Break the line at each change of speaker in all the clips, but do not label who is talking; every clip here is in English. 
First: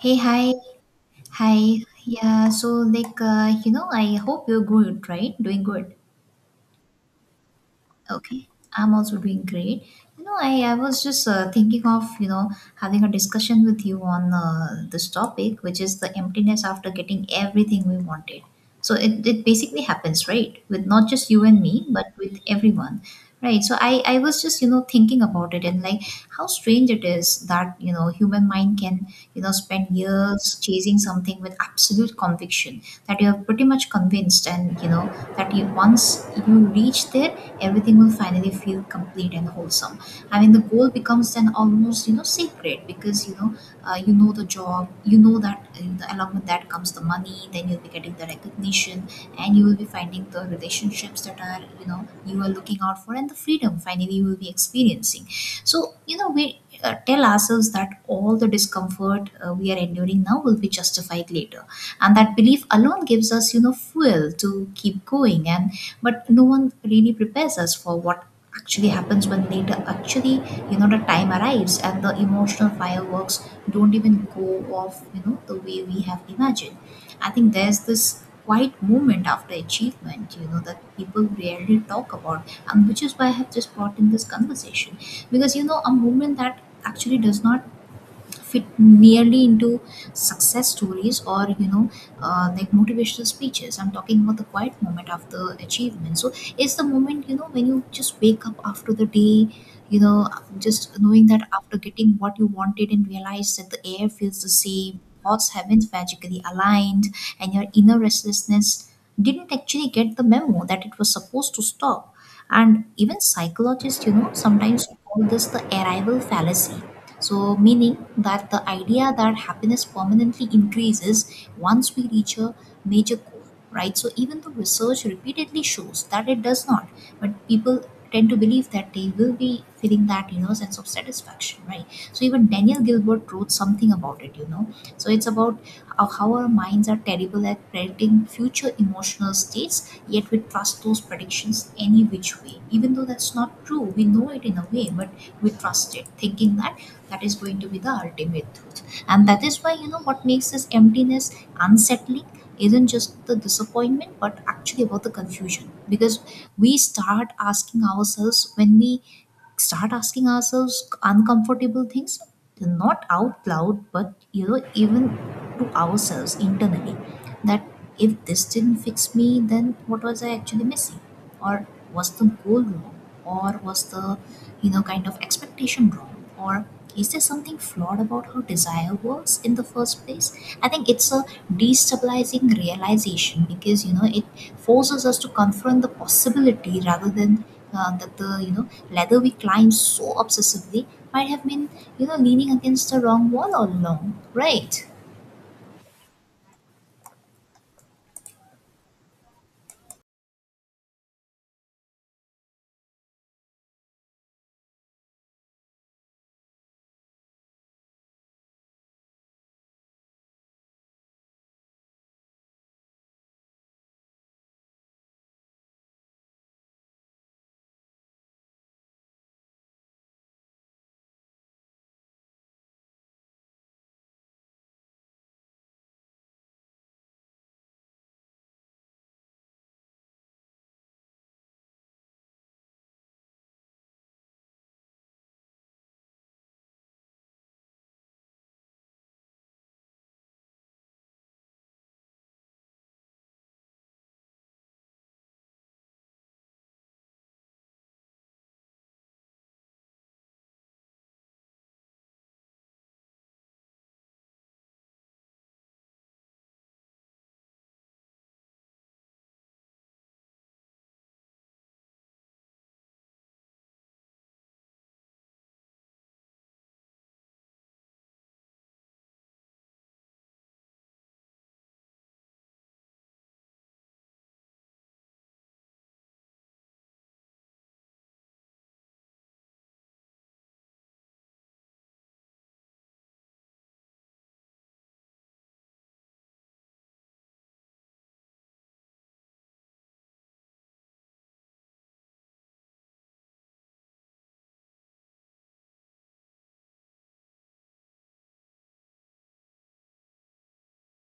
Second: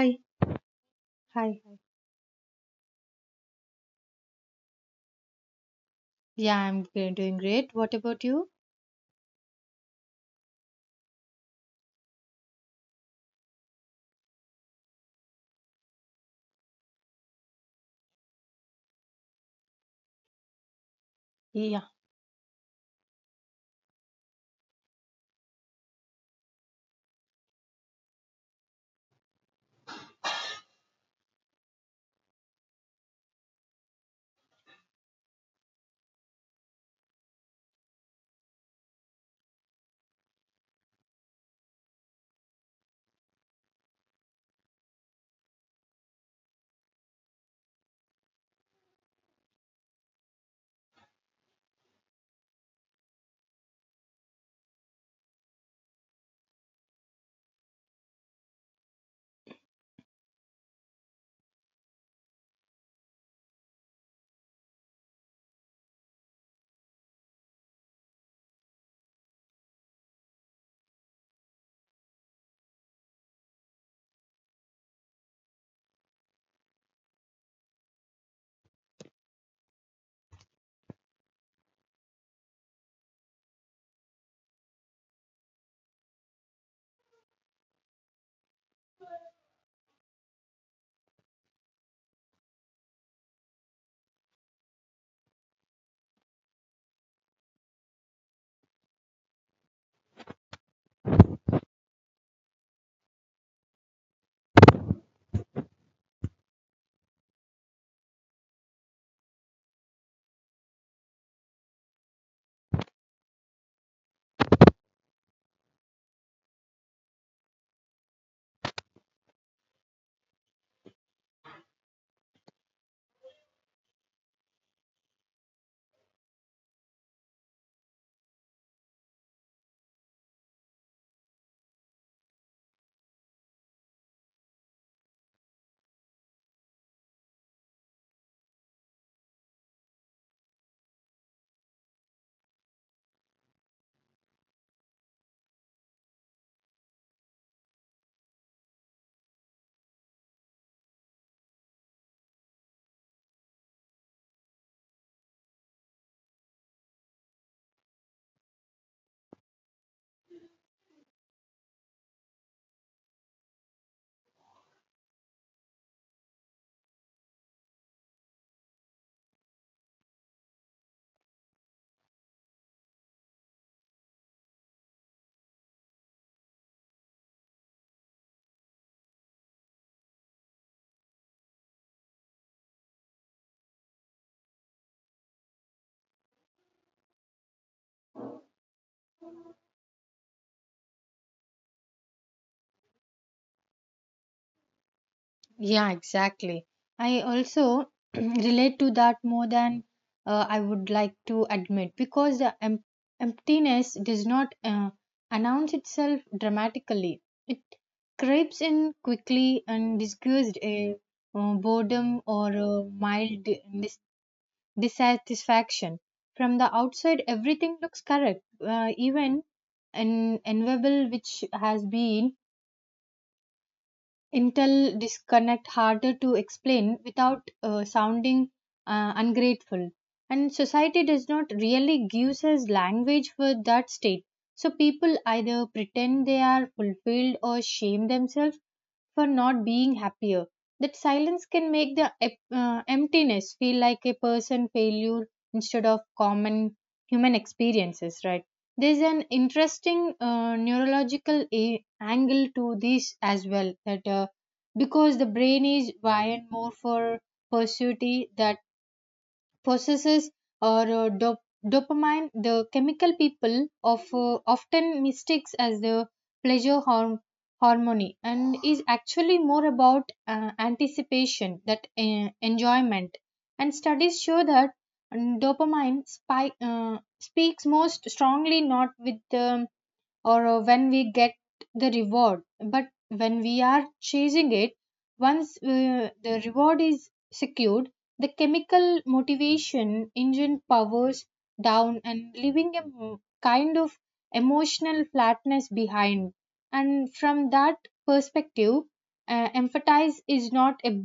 Hey, hi, hi.
hi. Hi.
I hope you're good, right? Doing good.
Yeah, doing great. What about
Okay,
you?
I'm also doing great. You know, I was just thinking of, having a discussion with you on this topic, which is the emptiness after getting everything we wanted. So it basically happens, right? With not just you and
Yeah,
me, but with everyone, right? So I was just, thinking about it, and like how strange it is that, human mind can, spend years chasing something with absolute conviction, that you're pretty much convinced and, that you, once you reach there, everything will finally feel complete and wholesome. I mean, the goal becomes then almost, sacred, because you know the job, you know that the, along with that comes the money. Then you'll be getting the recognition, and you will be finding the relationships that are, you are looking out for, and the freedom finally you will be experiencing. So we. Tell ourselves that all the discomfort we are enduring now will be justified later, and that belief alone gives us, fuel to keep going. And but no one really prepares us for what actually happens when later, actually, the time arrives, and the emotional fireworks don't even go off, the way we have imagined. I think there's this quiet moment after achievement, that people rarely talk about, and which is why I have just brought in this conversation. Because, a moment that actually does not fit nearly into success stories, or like motivational speeches. I'm talking about the quiet moment after achievement. So it's the moment, when you just wake up after the day, you know just knowing that after getting what you wanted, and realize that the air feels the same, thoughts haven't magically aligned, and your inner restlessness didn't actually get the memo that it was supposed to stop. And even psychologists, sometimes call this the arrival fallacy. So, meaning that the idea that happiness permanently increases once we reach a major goal, right? So, even though research repeatedly shows that it does not, but people tend to believe that they will be feeling that, sense of satisfaction, right? So even Daniel Gilbert wrote something about it, so it's about how our minds are terrible at predicting future emotional states, yet we trust those predictions any which way. Even though that's not true, we know it in a way, but we trust it, thinking that that is going to be the ultimate truth. And that is why, what makes this emptiness unsettling isn't just the disappointment, but actually about the confusion. Because we start asking ourselves, when we start asking ourselves uncomfortable things, not out loud, but, even to ourselves internally, that if this didn't fix me, then what was I actually missing? Or was the goal wrong, or was the, kind of expectation wrong? Or is there something flawed about how desire works in the first place? I think it's a destabilizing realization, because, it forces us to confront the possibility, rather than that the, ladder we climb so obsessively might have been, leaning against the wrong wall all along, right?
yeah, exactly. I also relate to that more than I would like to admit because the emptiness does not announce itself dramatically. It creeps in quickly and disguised a boredom or a mild dissatisfaction. From the outside, everything looks correct, even an enviable which has been intel disconnect harder to explain without sounding ungrateful. And society does not really gives us language for that state. So people either pretend they are fulfilled or shame themselves for not being happier. That silence can make the emptiness feel like a person failure instead of common human experiences, right? There's an interesting neurological angle to this as well that because the brain is wired more for pursuit that possesses or dopamine, the chemical people of often mistakes as the pleasure hormone, and is actually more about anticipation that enjoyment. And studies show that dopamine spike speaks most strongly not with the or when we get the reward but when we are chasing it. Once the reward is secured, the chemical motivation engine powers down and leaving a kind of emotional flatness behind. And from that perspective, empathize is not a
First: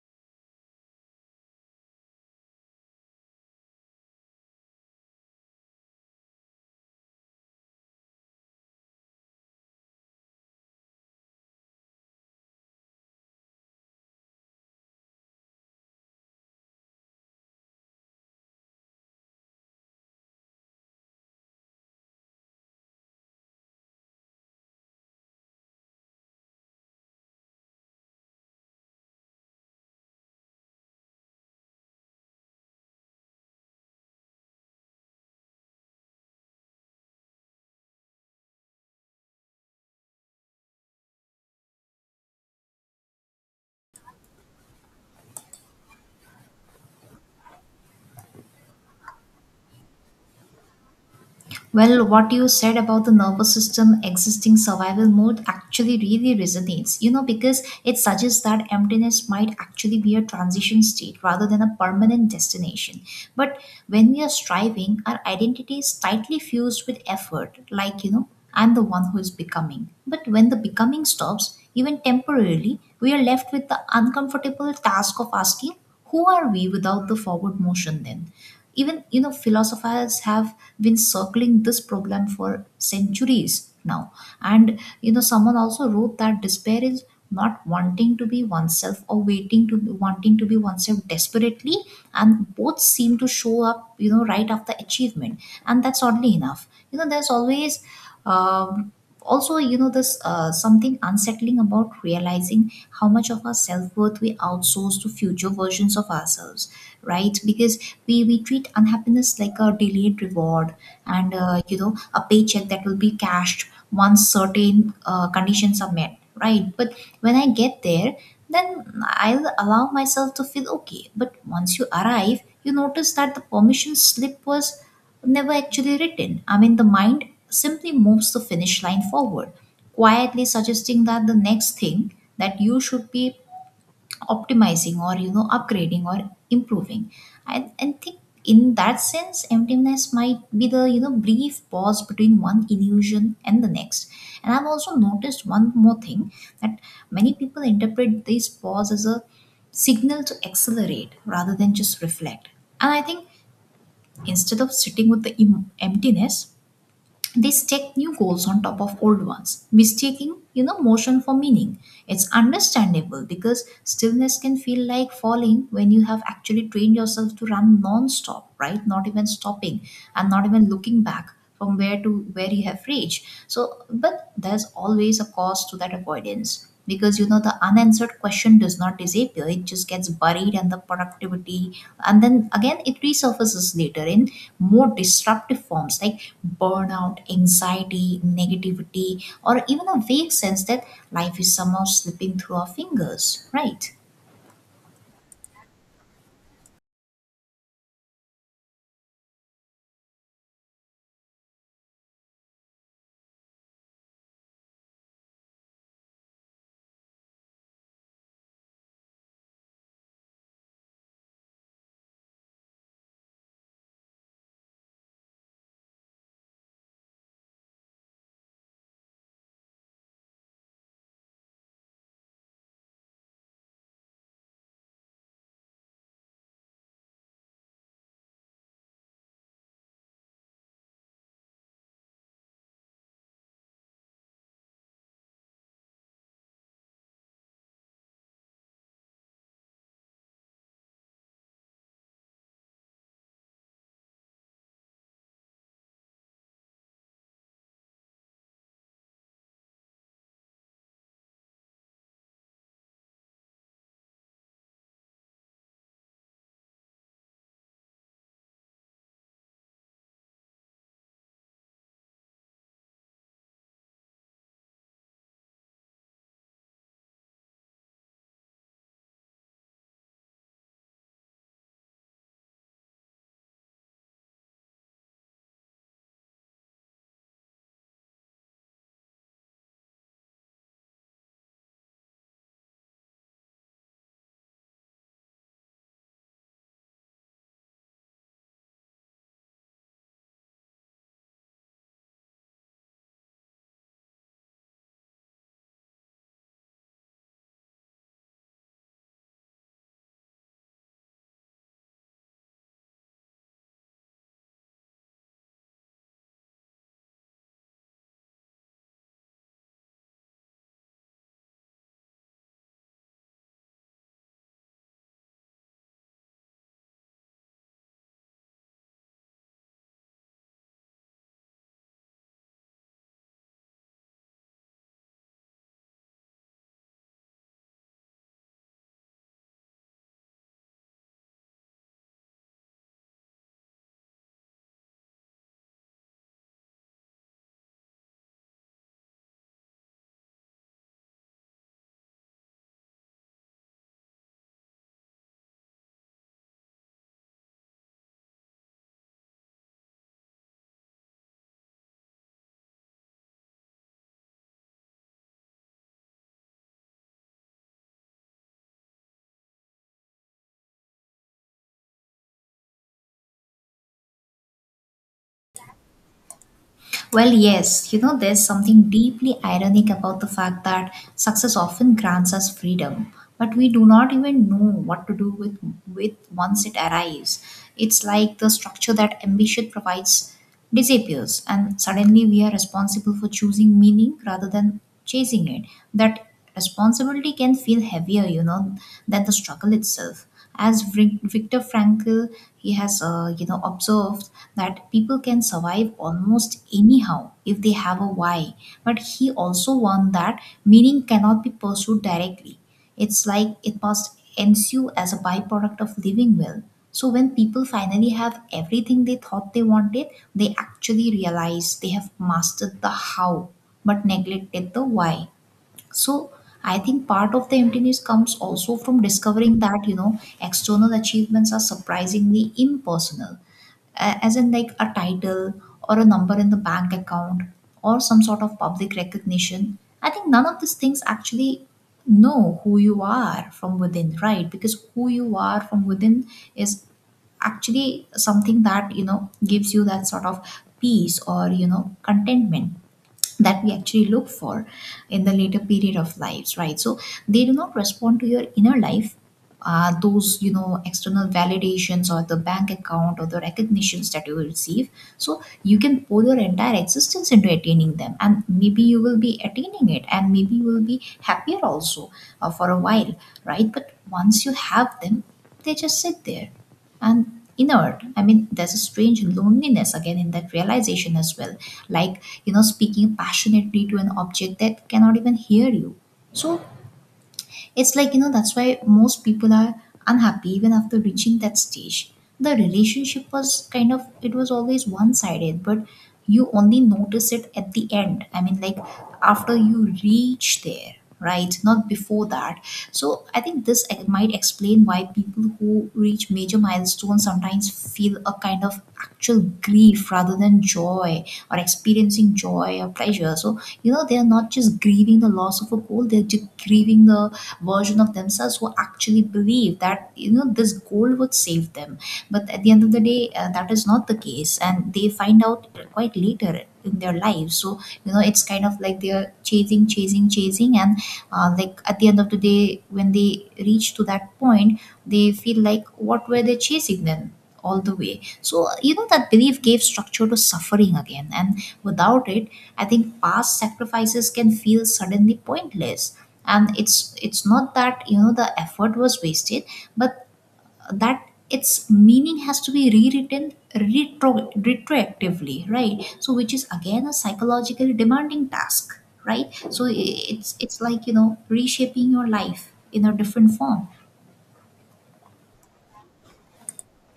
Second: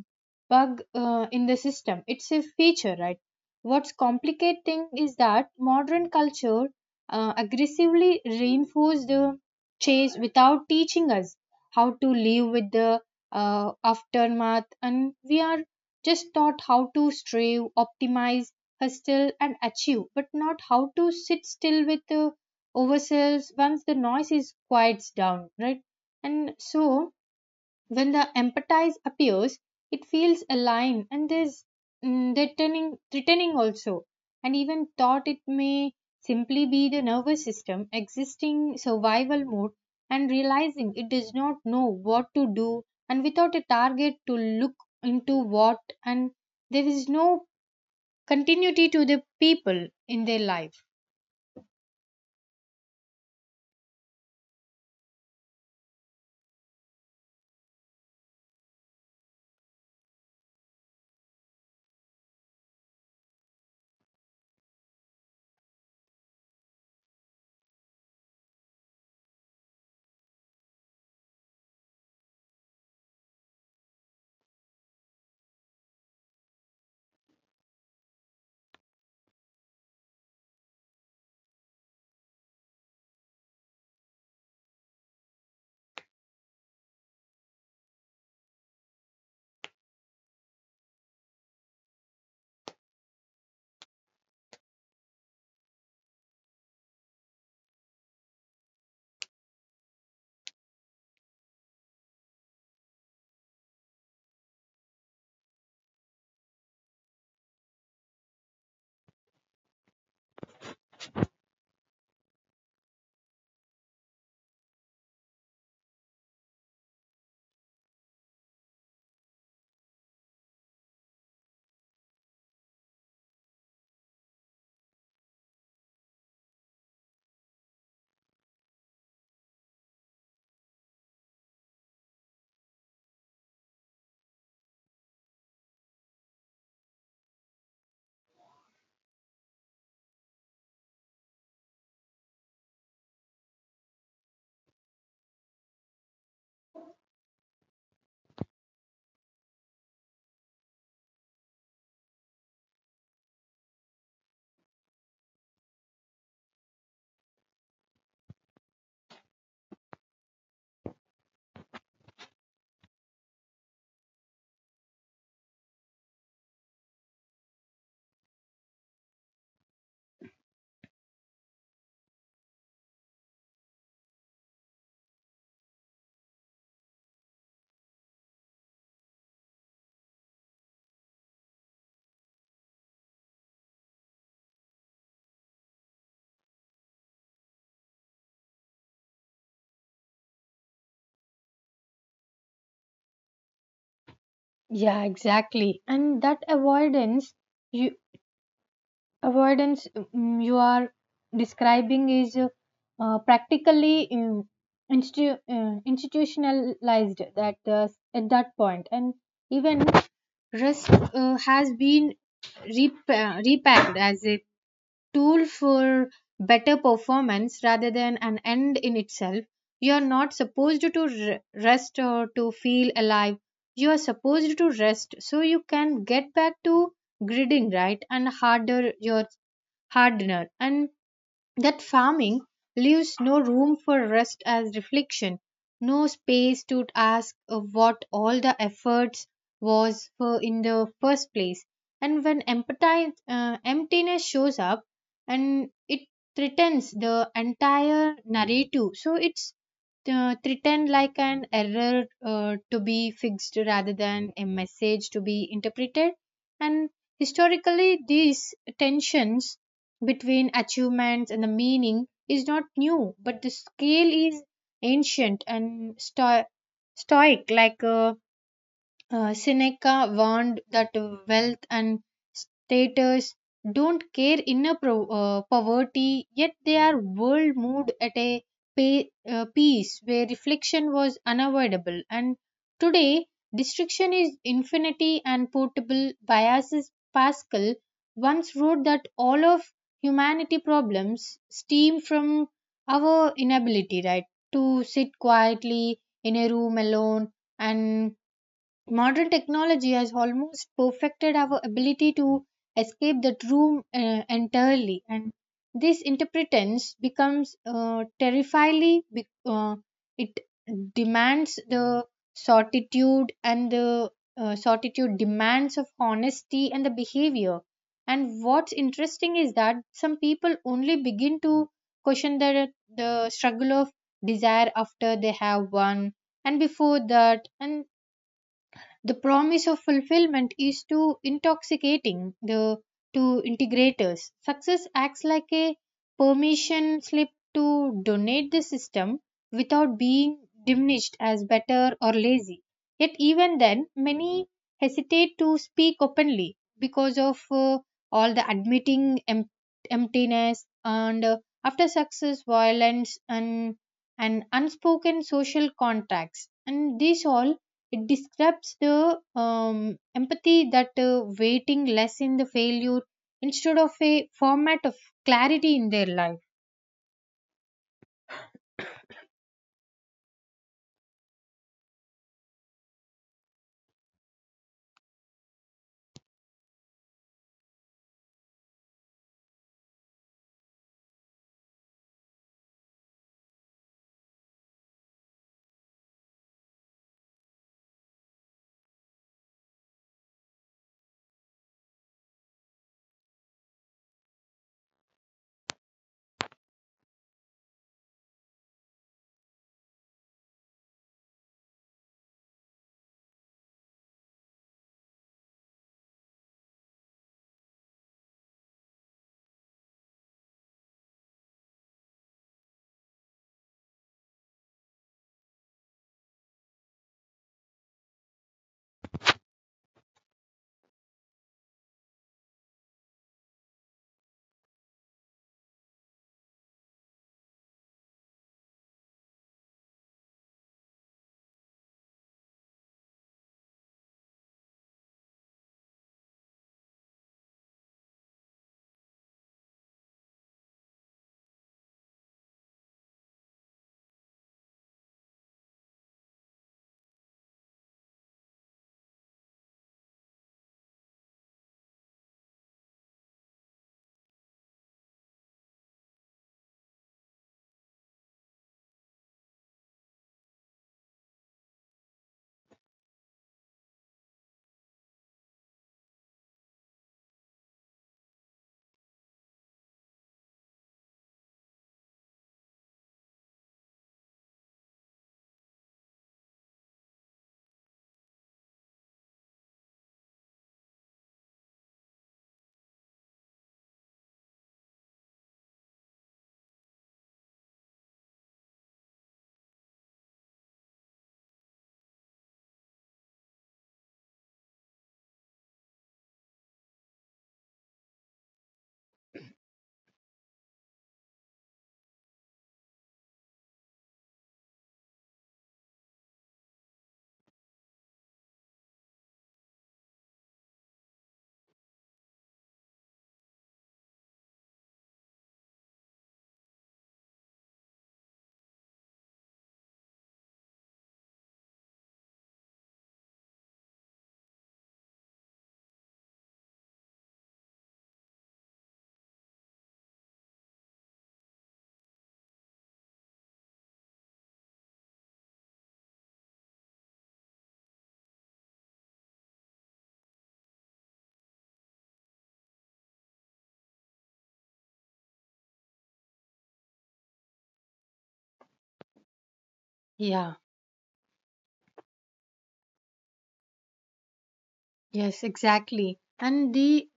bug in the system, it's a feature, right? What's complicating is that modern culture aggressively reinforce the chase without teaching us how to live with the aftermath, and we are just taught how to strive, optimize, hustle, and achieve, but not how to sit still with the ourselves once the noise is quiets down, right? And so when the empathize appears, it feels aligned and there's threatening also. And even thought it may simply be the nervous system existing survival mode and realizing it does not know what to do, and without a target to look into what, and there is no continuity to the people in their life.
Well, what you said about the nervous system existing survival mode actually really resonates, because it suggests that emptiness might actually be a transition state rather than a permanent destination. But when we are striving, our identity is tightly fused with effort, like, I'm the one who is becoming. But when the becoming stops, even temporarily, we are left with the uncomfortable task of asking, who are we without the forward motion then? Even, philosophers have been circling this problem for centuries now. And someone also wrote that despair is not wanting to be oneself, or waiting to wanting to be oneself desperately. And both seem to show up, right after achievement. And that's oddly enough, there's always um, also, this something unsettling about realizing how much of our self-worth we outsource to future versions of ourselves. Right, because we treat unhappiness like a delayed reward, and a paycheck that will be cashed once certain conditions are met, right? But when I get there, then I'll allow myself to feel okay. But once you arrive, you notice that the permission slip was never actually written. I mean, the mind simply moves the finish line forward, quietly suggesting that the next thing that you should be optimizing, or, upgrading or improving. I and think in that sense, emptiness might be the, brief pause between one illusion and the next. And I've also noticed one more thing, that many people interpret this pause as a signal to accelerate rather than just reflect. And I think, instead of sitting with the emptiness, they stack new goals on top of old ones, mistaking, motion for meaning. It's understandable, because stillness can feel like falling when you have actually trained yourself to run non-stop, right? Not even stopping, and not even looking back from where, to where you have reached. So, but there's always a cost to that avoidance, because the unanswered question does not disappear, it just gets buried. And the productivity, and then again it resurfaces later in more disruptive forms, like burnout, anxiety, negativity, or even a vague sense that life is somehow slipping through our fingers, right?
Yeah, exactly. And that you. avoidance you are describing is practically institutionalized that at that point, and even risk has been repacked as a tool for better performance rather than an end in itself. You are not supposed to rest or to feel alive. You are supposed to rest so you can get back to gridding, right? And harder your hardener. And that farming leaves no room for rest as reflection, no space to ask what all the efforts was for in the first place. And when emptiness shows up, and it threatens the entire narrative, so it's threatened like an error to be fixed rather than a message to be interpreted. And historically, these tensions between achievements and the meaning is not new, but the scale is ancient and stoic, like Seneca warned that wealth and status don't care inner poverty, yet they are world moved at a pace where reflection was unavoidable. And today, destruction is infinity and portable. Biases Pascal once wrote that all of humanity problems stem from our inability, right, to sit quietly in a room alone. And modern technology has almost perfected our ability to escape that room entirely, and this interpretance becomes terrifyingly. It demands the certitude and the certitude demands of honesty and the behavior. And what's interesting is that some people only begin to question the struggle of desire after they have won, and before that, and the promise of fulfillment is too intoxicating the to integrators. Success acts like a permission slip to donate the system without being diminished as better or lazy. Yet even then, many hesitate to speak openly because of all the admitting emptiness and after success, violence and unspoken social contracts. And this all, it describes the empathy that waiting less in the failure instead of a format of clarity in their life.
Well, yes, there's something deeply ironic about the fact that success often grants us freedom, but we do not even know what to do with once it arrives. It's like the structure that ambition provides disappears, and suddenly we are responsible for choosing meaning rather than chasing it. That responsibility can feel heavier, than the struggle itself. As Viktor Frankl, he has observed, that people can survive almost anyhow if they have a why. But he also warned that meaning cannot be pursued directly. It's like it must ensue as a byproduct of living well. So when people finally have everything they thought they wanted, they actually realize they have mastered the how, but neglected the why. So I think part of the emptiness comes also from discovering that, external achievements are surprisingly impersonal. As in like a title, or a number in the bank account, or some sort of public recognition. I think none of these things actually know who you are from within, right? Because who you are from within is actually something that, gives you that sort of peace, or, contentment that we actually look for in the later period of lives, right? So they do not respond to your inner life, those, external validations, or the bank account, or the recognitions that you will receive. So you can pour your entire existence into attaining them, and maybe you will be attaining it, and maybe you will be happier also, for a while, right? But once you have them, they just sit there, and inert. I mean, there's a strange loneliness again in that realization as well. Like, speaking passionately to an object that cannot even hear you. So, it's like, that's why most people are unhappy even after reaching that stage. The relationship was kind of, it was always one sided, but you only notice it at the end. I mean, like after you reach there, right? Not before that. So I think this might explain why people who reach major milestones sometimes feel a kind of actual grief rather than joy, or experiencing joy or pleasure. So, you know, they are not just grieving the loss of a goal, they're just grieving the version of themselves who actually believe that you know this goal would save them, but at the end of the day that is not the case, and they find out quite later in their lives. So you know, it's kind of like they're chasing chasing chasing and like at the end of the day when they reach to that point, they feel like what were they chasing then all the way. So you know, that belief gave structure to suffering again, and without it, I think past sacrifices can feel suddenly pointless, and it's not that you know the effort was wasted, but that its meaning has to be rewritten retroactively, right? So which is again a psychologically demanding task, right? So it's
Yeah.
it's like you know reshaping your life in a different form.
Yes, exactly. And the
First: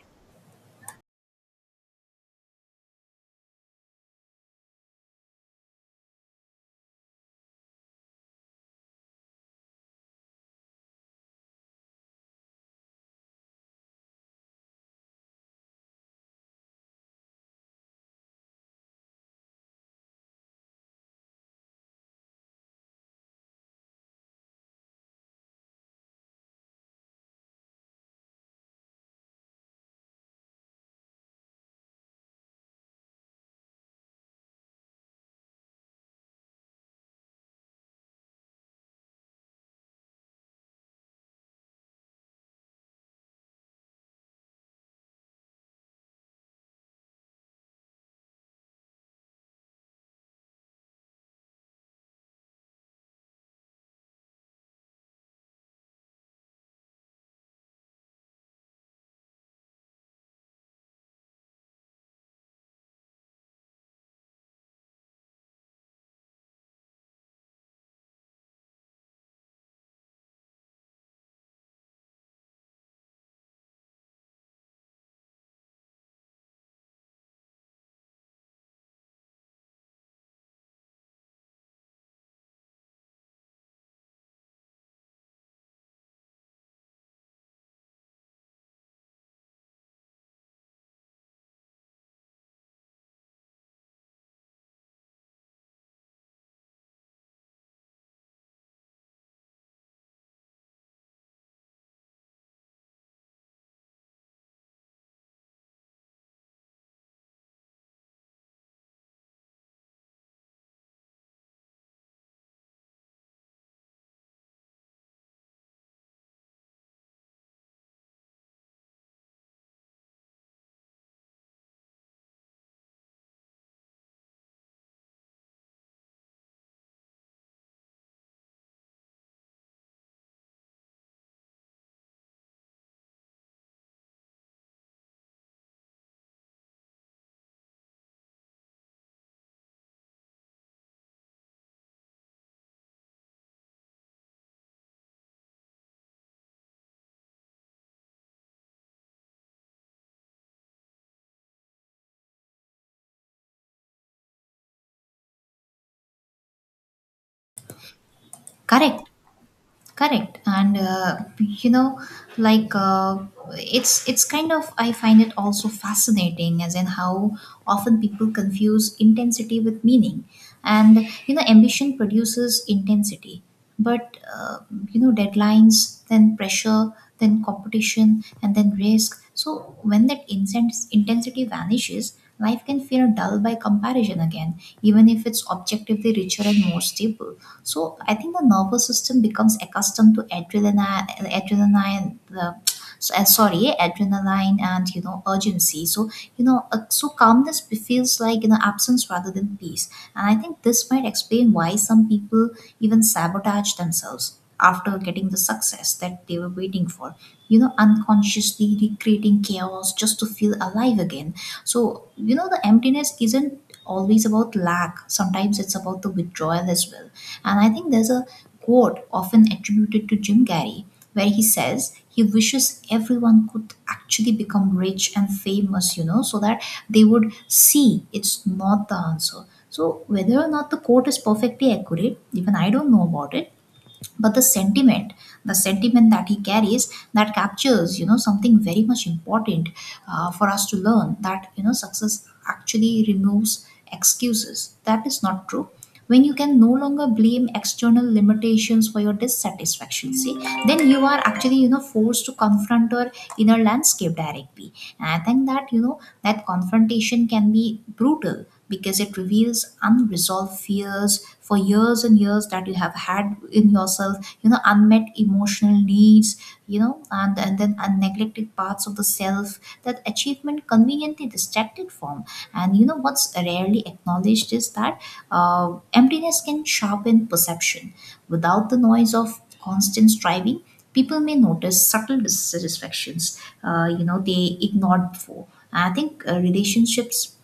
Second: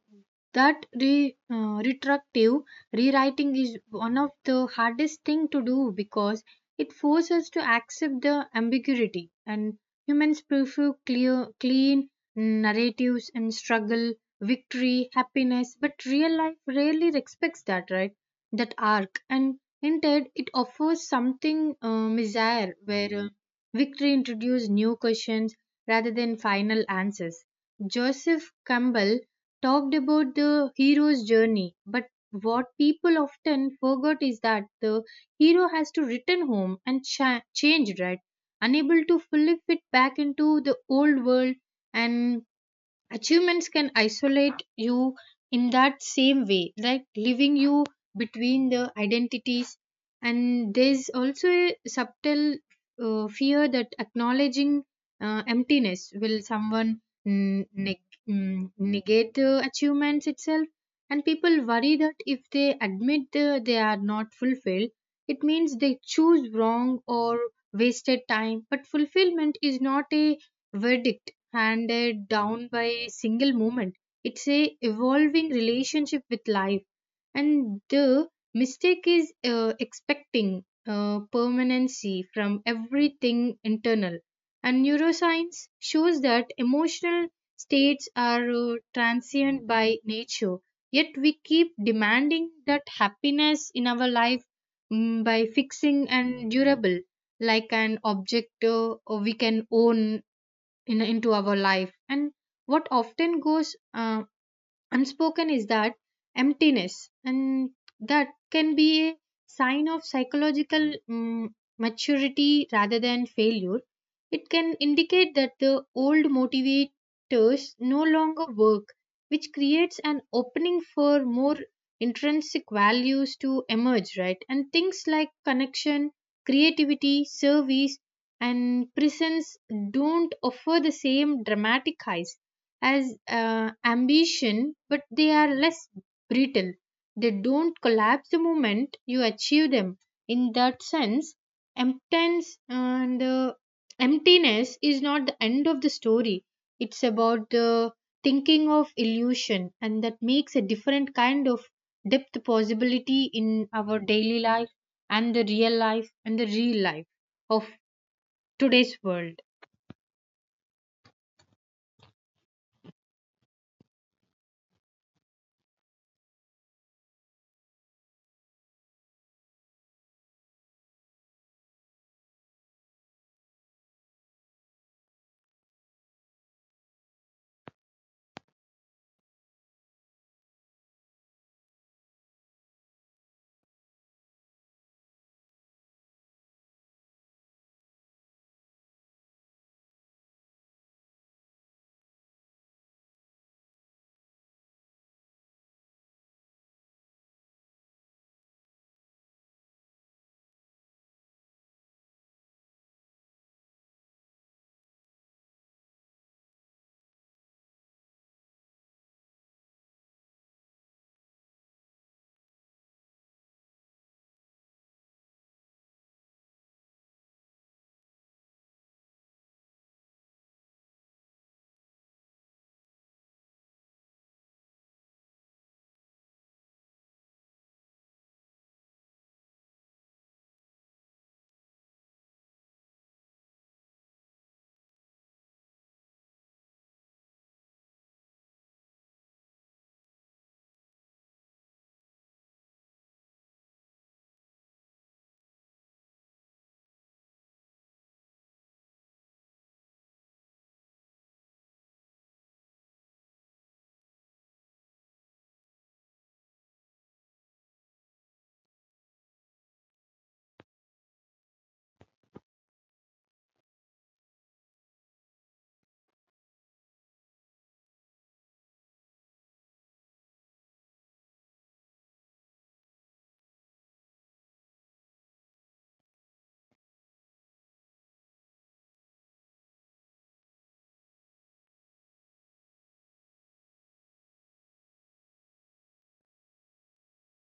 retroactive rewriting is one of the hardest thing to do because it forces us to accept the ambiguity, and humans prefer clear clean narratives and struggle, victory, happiness, but real life rarely respects that, right? That arc, and instead it offers something bizarre where victory introduces new questions rather than final answers. Joseph Campbell talked about the hero's journey, but what people often forget is that the hero has to return home and change, right? Unable to fully fit back into the old world, and achievements can isolate you in that same way, like leaving you between the identities. And there's also a subtle fear that acknowledging emptiness will someone negate the achievements itself, and people worry that if they admit the, they are not fulfilled, it means they choose wrong or wasted time. But fulfillment is not a verdict handed down by a single moment. It's a evolving relationship with life, and the mistake is expecting permanency from everything internal. And neuroscience shows that emotional states are transient by nature, yet we keep demanding that happiness in our life by fixing and durable like an object we can own in into our life. And what often goes unspoken is that emptiness and that can be a sign of psychological maturity rather than failure. It can indicate that the old motivators no longer work, which creates an opening for more intrinsic values to emerge, right? And things like connection, creativity, service, and presence don't offer the same dramatic highs as ambition, but they are less brittle. They don't collapse the moment you achieve them. In that sense, emptiness and uh, emptiness is not the end of the story. It's about the thinking of illusion, and that makes a different kind of depth possibility in our daily life and the real life of today's
Correct.
world.
Correct, and you know, like uh, it's kind of, I find it also fascinating, as in how often people confuse intensity with meaning, and you know, ambition produces intensity, but you know, deadlines, then pressure, then competition, and then risk. So when that incense intensity vanishes, life can feel dull by comparison again, even if it's objectively richer and more stable. So I think the nervous system becomes accustomed to adrenaline and you know urgency. So you know so calmness feels like you know absence rather than peace. And I think this might explain why some people even sabotage themselves after getting the success that they were waiting for, you know, unconsciously recreating chaos just to feel alive again. So you know, the emptiness isn't always about lack, sometimes it's about the withdrawal as well. And I think there's a quote often attributed to Jim Carrey, where he says he wishes everyone could actually become rich and famous, you know, so that they would see it's not the answer. So, whether or not the quote is perfectly accurate, even I don't know about it, but the sentiment that he carries, that captures you know something very much important for us to learn, that you know success actually removes excuses, that is not true. When you can no longer blame external limitations for your dissatisfaction, see, then you are actually you know forced to confront your inner landscape directly. And I think that you know that confrontation can be brutal, because it reveals unresolved fears for years and years that you have had in yourself, you know, unmet emotional needs, you know, and neglected parts of the self that achievement conveniently distracted from. And you know, what's rarely acknowledged is that emptiness can sharpen perception. Without the noise of constant striving, people may notice subtle dissatisfactions you know they ignored before. I think relationships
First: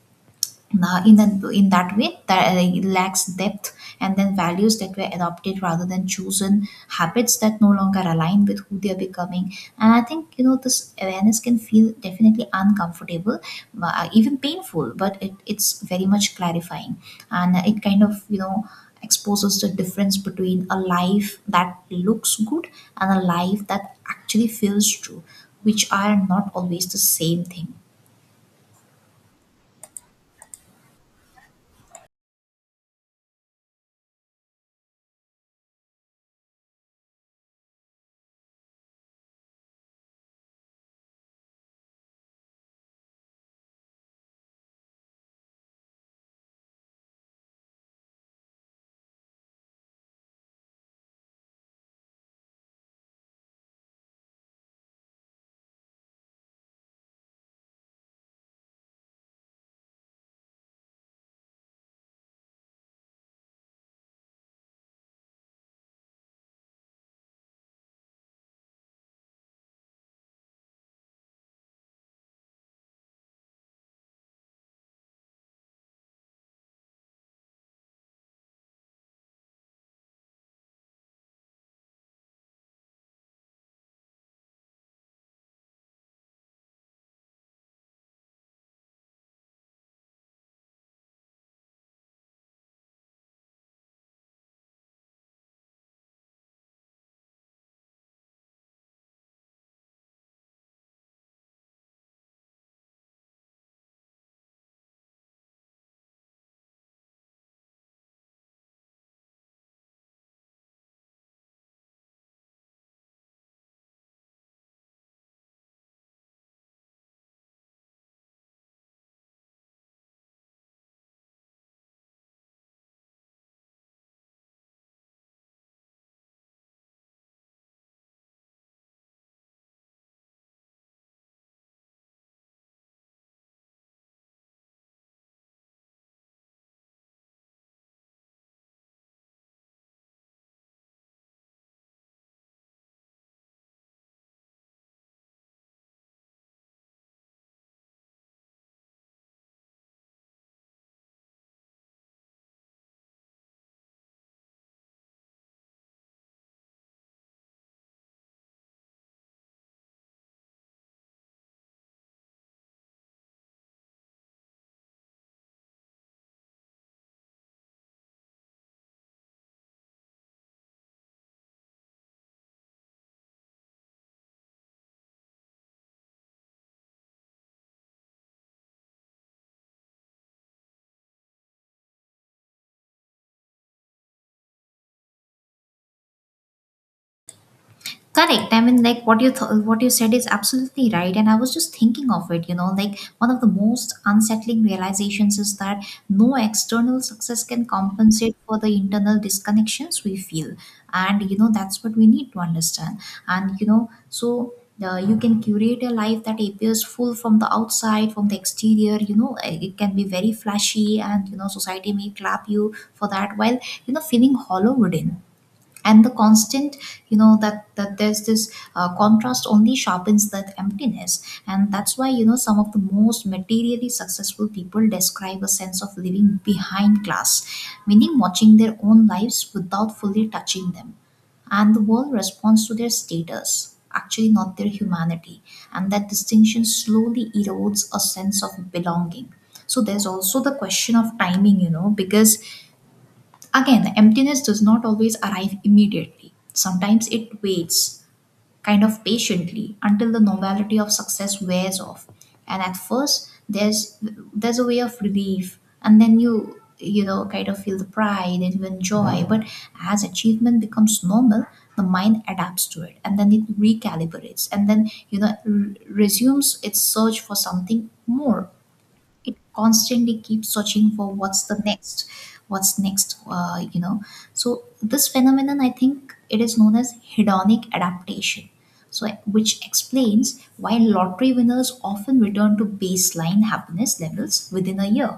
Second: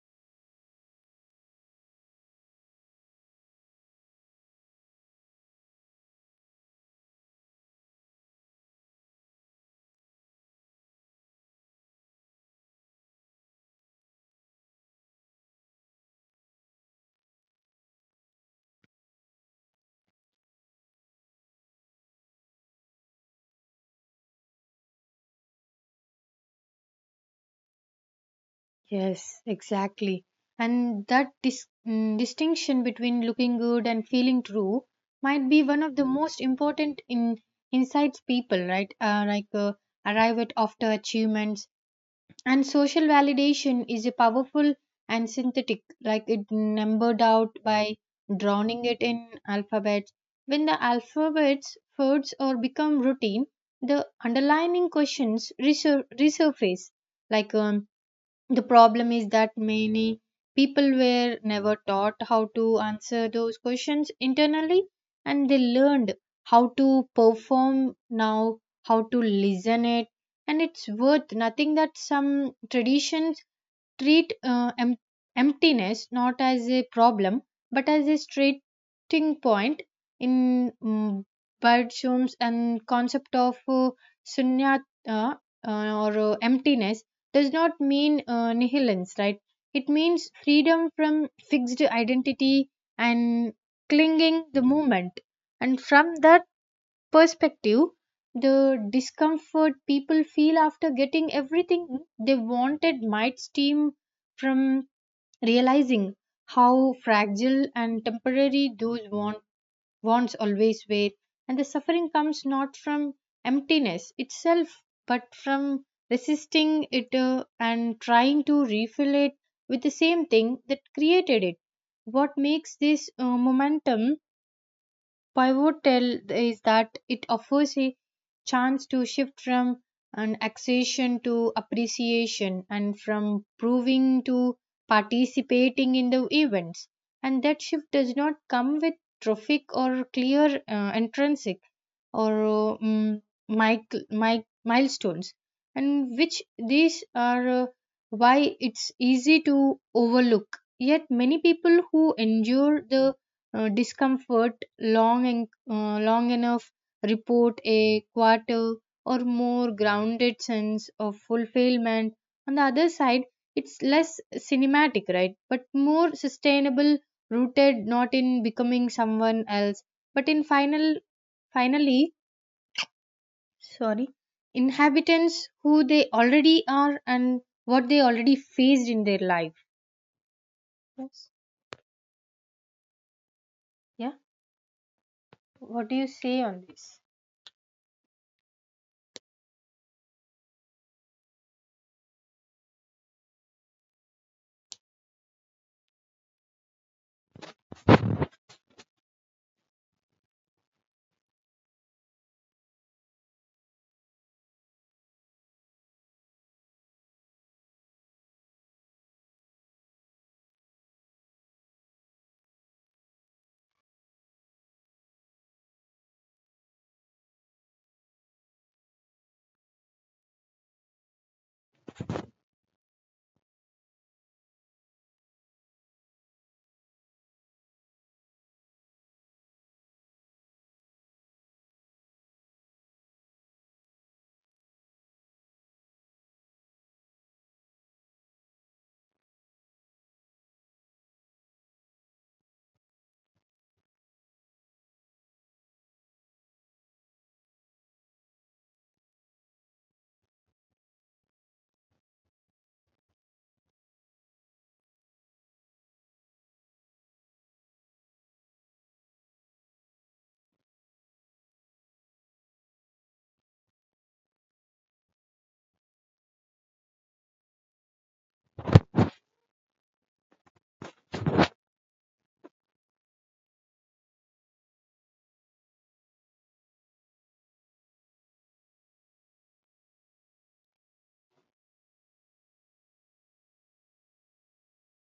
now, in that way, that it lacks depth, and then values that were adopted rather than chosen, habits that no longer align with who they are becoming. And I think you know this awareness can feel definitely uncomfortable, even painful, but it's very much clarifying, and it kind of you know exposes the difference between a life that looks good and a life that actually feels true, which are not always the same thing.
Yes, exactly. And that distinction between looking good and feeling true might be one of the most important in insights people, right? Arrive at after achievements. And social validation is a powerful and synthetic, like it numbered out by drowning it in alphabets. When the alphabets fades or become routine, the underlining questions resurface, like the problem is that many people were never taught how to answer those questions internally, and they learned how to perform now, how to listen it. And it's worth nothing that some traditions treat emptiness not as a problem but as a starting point in Bergson's and concept of shunyata, uh, or emptiness does not mean nihilance, right? It means freedom from fixed identity and clinging the moment. And from that perspective, the discomfort people feel after getting everything they wanted might stem from realizing how fragile and temporary those wants always were, and the suffering comes not from emptiness itself but from resisting it and trying to refill it with the same thing that created it. What makes this momentum pivotal is that it offers a chance to shift from an accession to appreciation and from proving to participating in the events. And that shift does not come with trophic or clear intrinsic or milestones, and which these are why it's easy to overlook. Yet, many people who endure the discomfort long and long enough report a quarter or more grounded sense of fulfillment on the other side. It's less cinematic, right? But more sustainable, rooted not in becoming someone else but in finally, sorry, inhabitants who they already are and what they already faced in their life. Yes. Yeah. What do you say on this?
Correct. I mean, like what what you said is absolutely right, and I was just thinking of it. You know, like one of the most unsettling realizations is that no external success can compensate for the internal disconnections we feel, and you know that's what we need to understand. And you know, so you can curate a life that appears full from the outside, from the exterior. You know, it can be very flashy, and you know, society may clap you for that, while you know feeling hollow within. And the constant, you know, that there's this contrast only sharpens that emptiness, and that's why you know some of the most materially successful people describe a sense of living behind glass, meaning watching their own lives without fully touching them. And the world responds to their status, actually not their humanity, and that distinction slowly erodes a sense of belonging. So there's also the question of timing, you know, because again, emptiness does not always arrive immediately. Sometimes it waits, kind of patiently, until the novelty of success wears off. And at first, there's a way of relief, and then you know kind of feel the pride and even joy. But as achievement becomes normal, the mind adapts to it, and then it recalibrates, and then you know resumes its search for something more. It constantly keeps searching for what's the next, what's next, you know. So this phenomenon, I think, it is known as hedonic adaptation. So which explains why lottery winners often return to baseline happiness levels within a year.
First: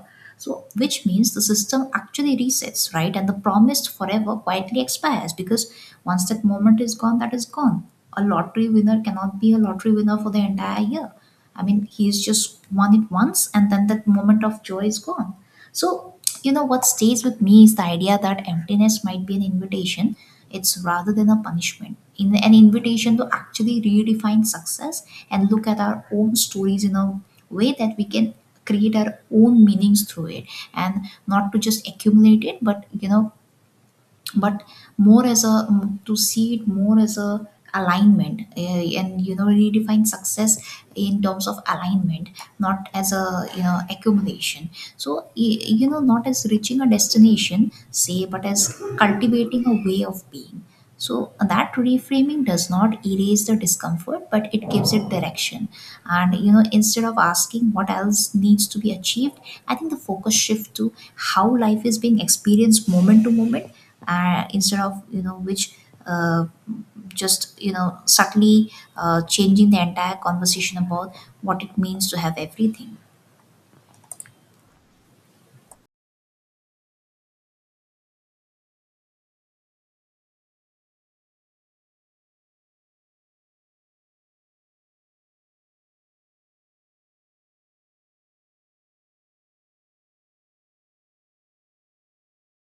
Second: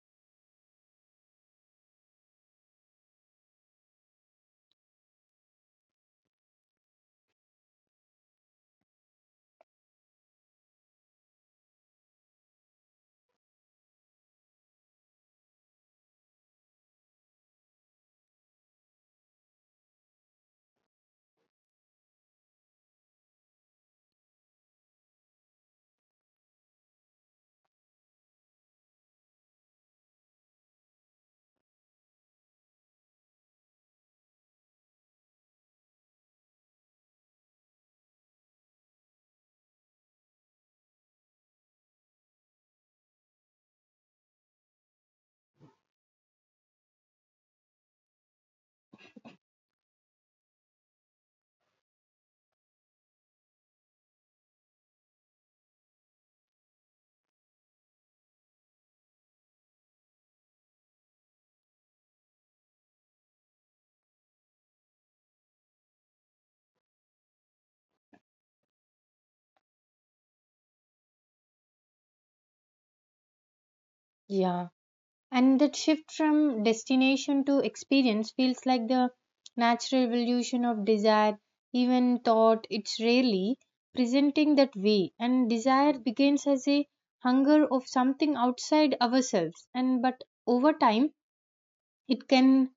So which means the system actually resets, right? And the promised forever quietly expires, because once that moment is gone, that is gone. A lottery winner cannot be a lottery winner for the entire year. I mean, he's just won it once, and then that moment of joy is gone. So, you know, what stays with me is the idea that emptiness might be an invitation. It's rather than a punishment, in an invitation to actually redefine success and look at our own stories in a way that we can create our own meanings through it, and not to just accumulate it, but, you know, but more as a to see it more as a alignment, and you know redefine success in terms of alignment, not as a you know accumulation. So you know, not as reaching a destination, say, but as cultivating a way of being. So that reframing does not erase the discomfort, but it gives it direction. And you know, instead of asking what else needs to be achieved, I think the focus shift to how life is being experienced moment to moment, instead of you know which uh, just you know subtly changing the entire conversation about what it means to have everything.
Yeah. And that shift from destination to experience feels like the natural evolution of desire, even thought it's rarely presenting that way. And desire begins as a hunger of something outside ourselves, and but over time it can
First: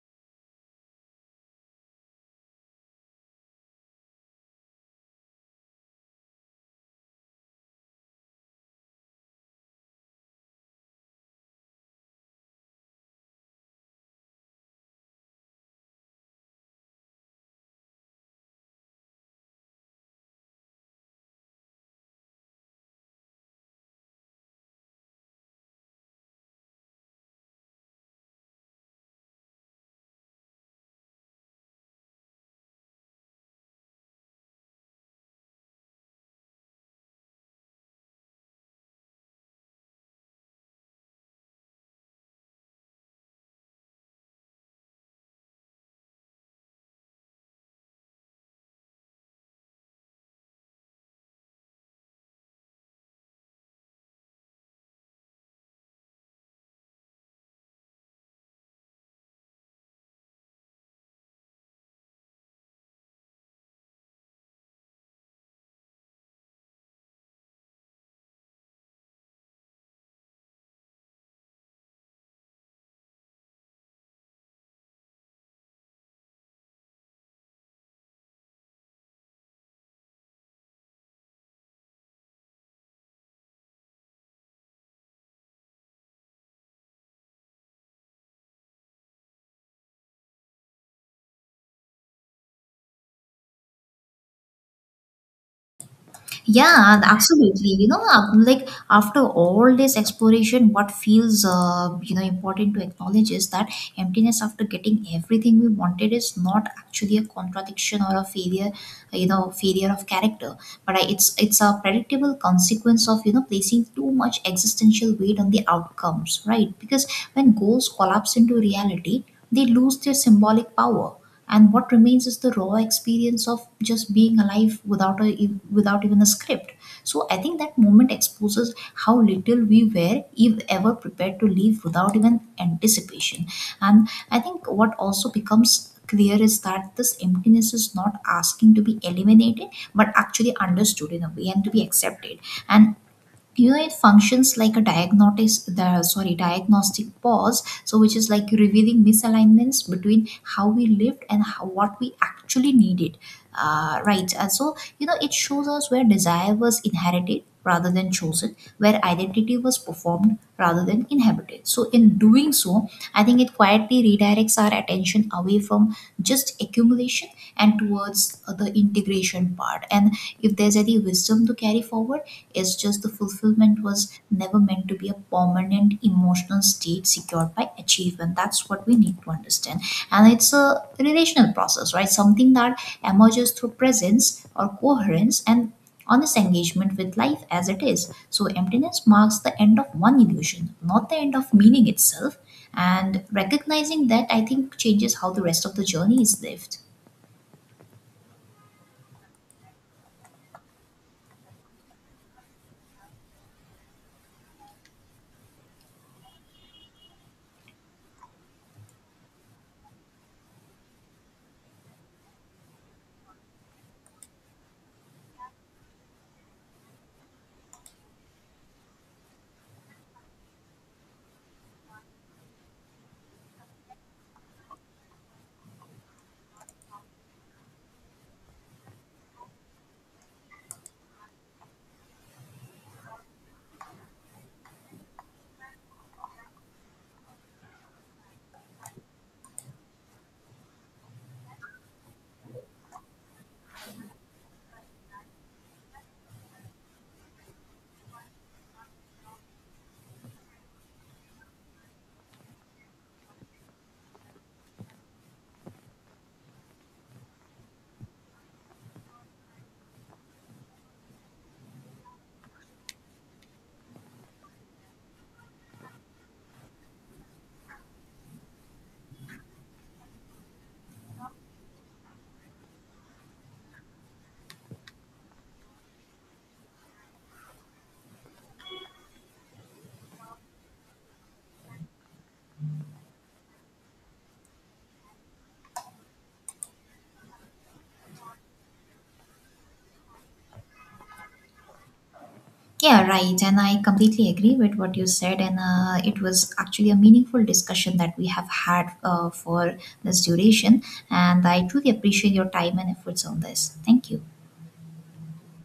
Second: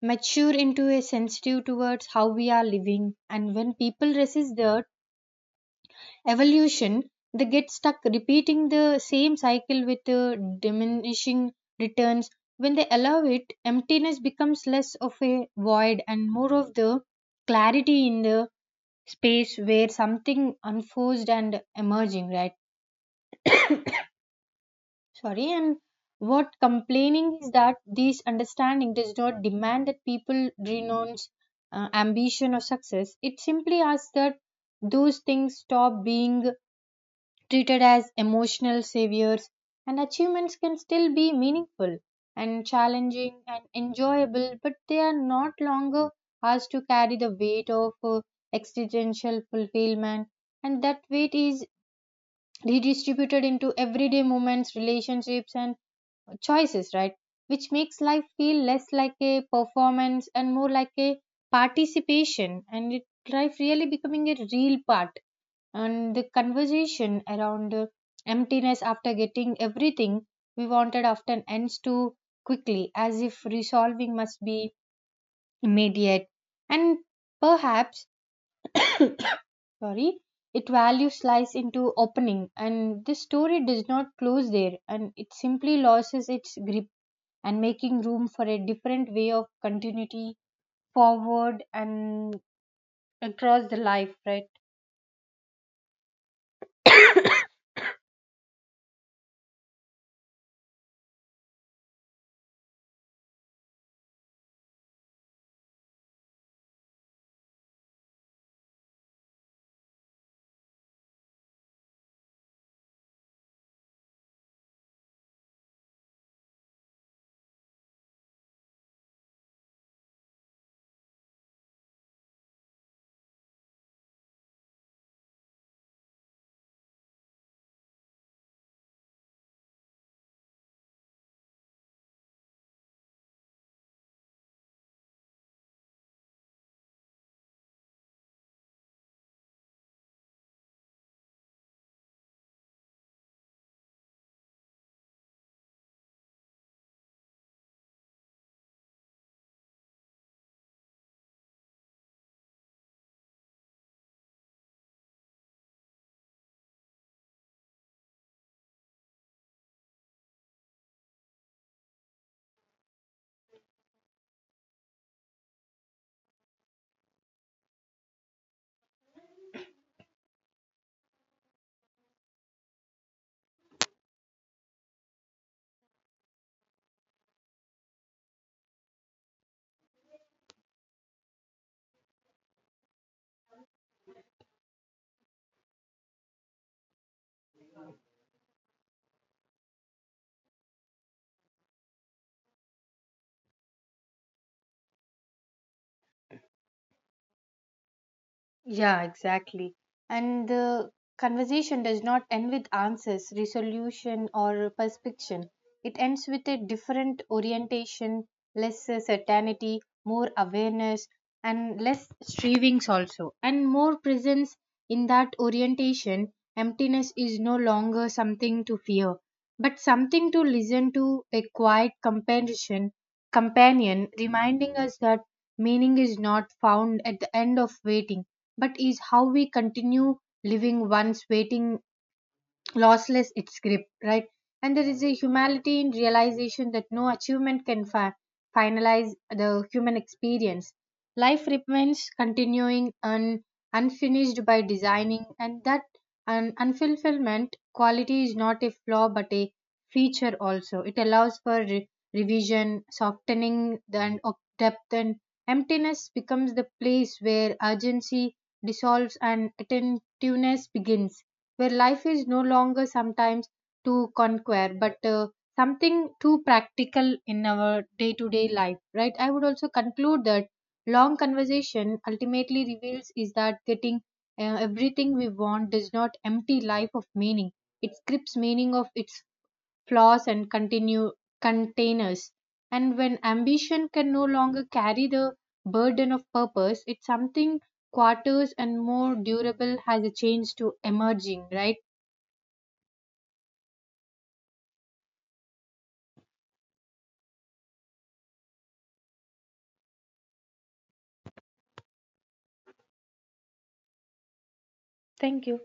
mature into a sensitive towards how we are living. And when people resist that evolution, they get stuck repeating the same cycle with diminishing returns. When they allow it, emptiness becomes less of a void and more of the clarity in the space where something unforced and emerging, right? Sorry, and what complaining is that this understanding does not demand that people renounce ambition or success. It simply asks that those things stop being treated as emotional saviors, and achievements can still be meaningful and challenging and enjoyable, but they are not longer asked to carry the weight of existential fulfillment, and that weight is redistributed into everyday moments, relationships, and choices, right? Which makes life feel less like a performance and more like a participation, and it, life really becoming a real part. And the conversation around emptiness after getting everything we wanted often ends too quickly, as if resolving must be immediate and perhaps, sorry, it value slice into opening, and this story does not close there, and it simply loses its grip, and making room for a different way of continuity forward and across the life, right?
Yeah, absolutely. You know, like after all this exploration, what feels you know important to acknowledge is that emptiness after getting everything we wanted is not actually a contradiction or a failure, you know, failure of character, but it's a predictable consequence of you know placing too much existential weight on the outcomes, right? Because when goals collapse into reality, they lose their symbolic power, and what remains is the raw experience of just being alive without even a script. So I think that moment exposes how little we were, if ever, prepared to live without even anticipation. And I think what also becomes clear is that this emptiness is not asking to be eliminated, but actually understood in a way, and to be accepted. And you know, it functions like a diagnostic the sorry diagnostic pause, so which is like revealing misalignments between how we lived and how, what we actually needed, right? And so you know, it shows us where desire was inherited rather than chosen, where identity was performed rather than inhabited. So in doing so, I think it quietly redirects our attention away from just accumulation and towards the integration part. And if there's any wisdom to carry forward, it's just the fulfillment was never meant to be a permanent emotional state secured by achievement. That's what we need to understand. And it's a relational process, right? Something that emerges through presence or coherence and honest engagement with life as it is. So, emptiness marks the end of one illusion, not the end of meaning itself. And recognizing that, I think, changes how the rest of the journey is lived.
Yeah, exactly. And the conversation does not end with answers, resolution, or perspective. It ends with a different orientation, less certainty, more awareness, and less strivings also, and more presence. In that orientation, emptiness is no longer something to fear, but something to listen to, a quiet companion, reminding us that meaning is not found at the end of waiting, but is how we continue living once waiting lossless its grip, right? And there is a humanity in realization that no achievement can finalize the human experience. Life remains continuing and unfinished by designing, and that unfulfillment quality is not a flaw but a feature also. It allows for revision, softening, and of depth, and emptiness becomes the place where urgency dissolves and attentiveness begins, where life is no longer sometimes to conquer but something too practical in our day to day life, right? I would also conclude that long conversation ultimately reveals is that getting everything we want does not empty life of meaning, it strips meaning of its flaws and continue containers. And when ambition can no longer carry the burden of purpose, it's something quarters and more durable has a chance to emerging, right?
Yeah, right. And I completely agree with what you said. And it was actually a meaningful discussion that we have had for this duration. And I truly appreciate your time and efforts on this. Thank you.
Thank you.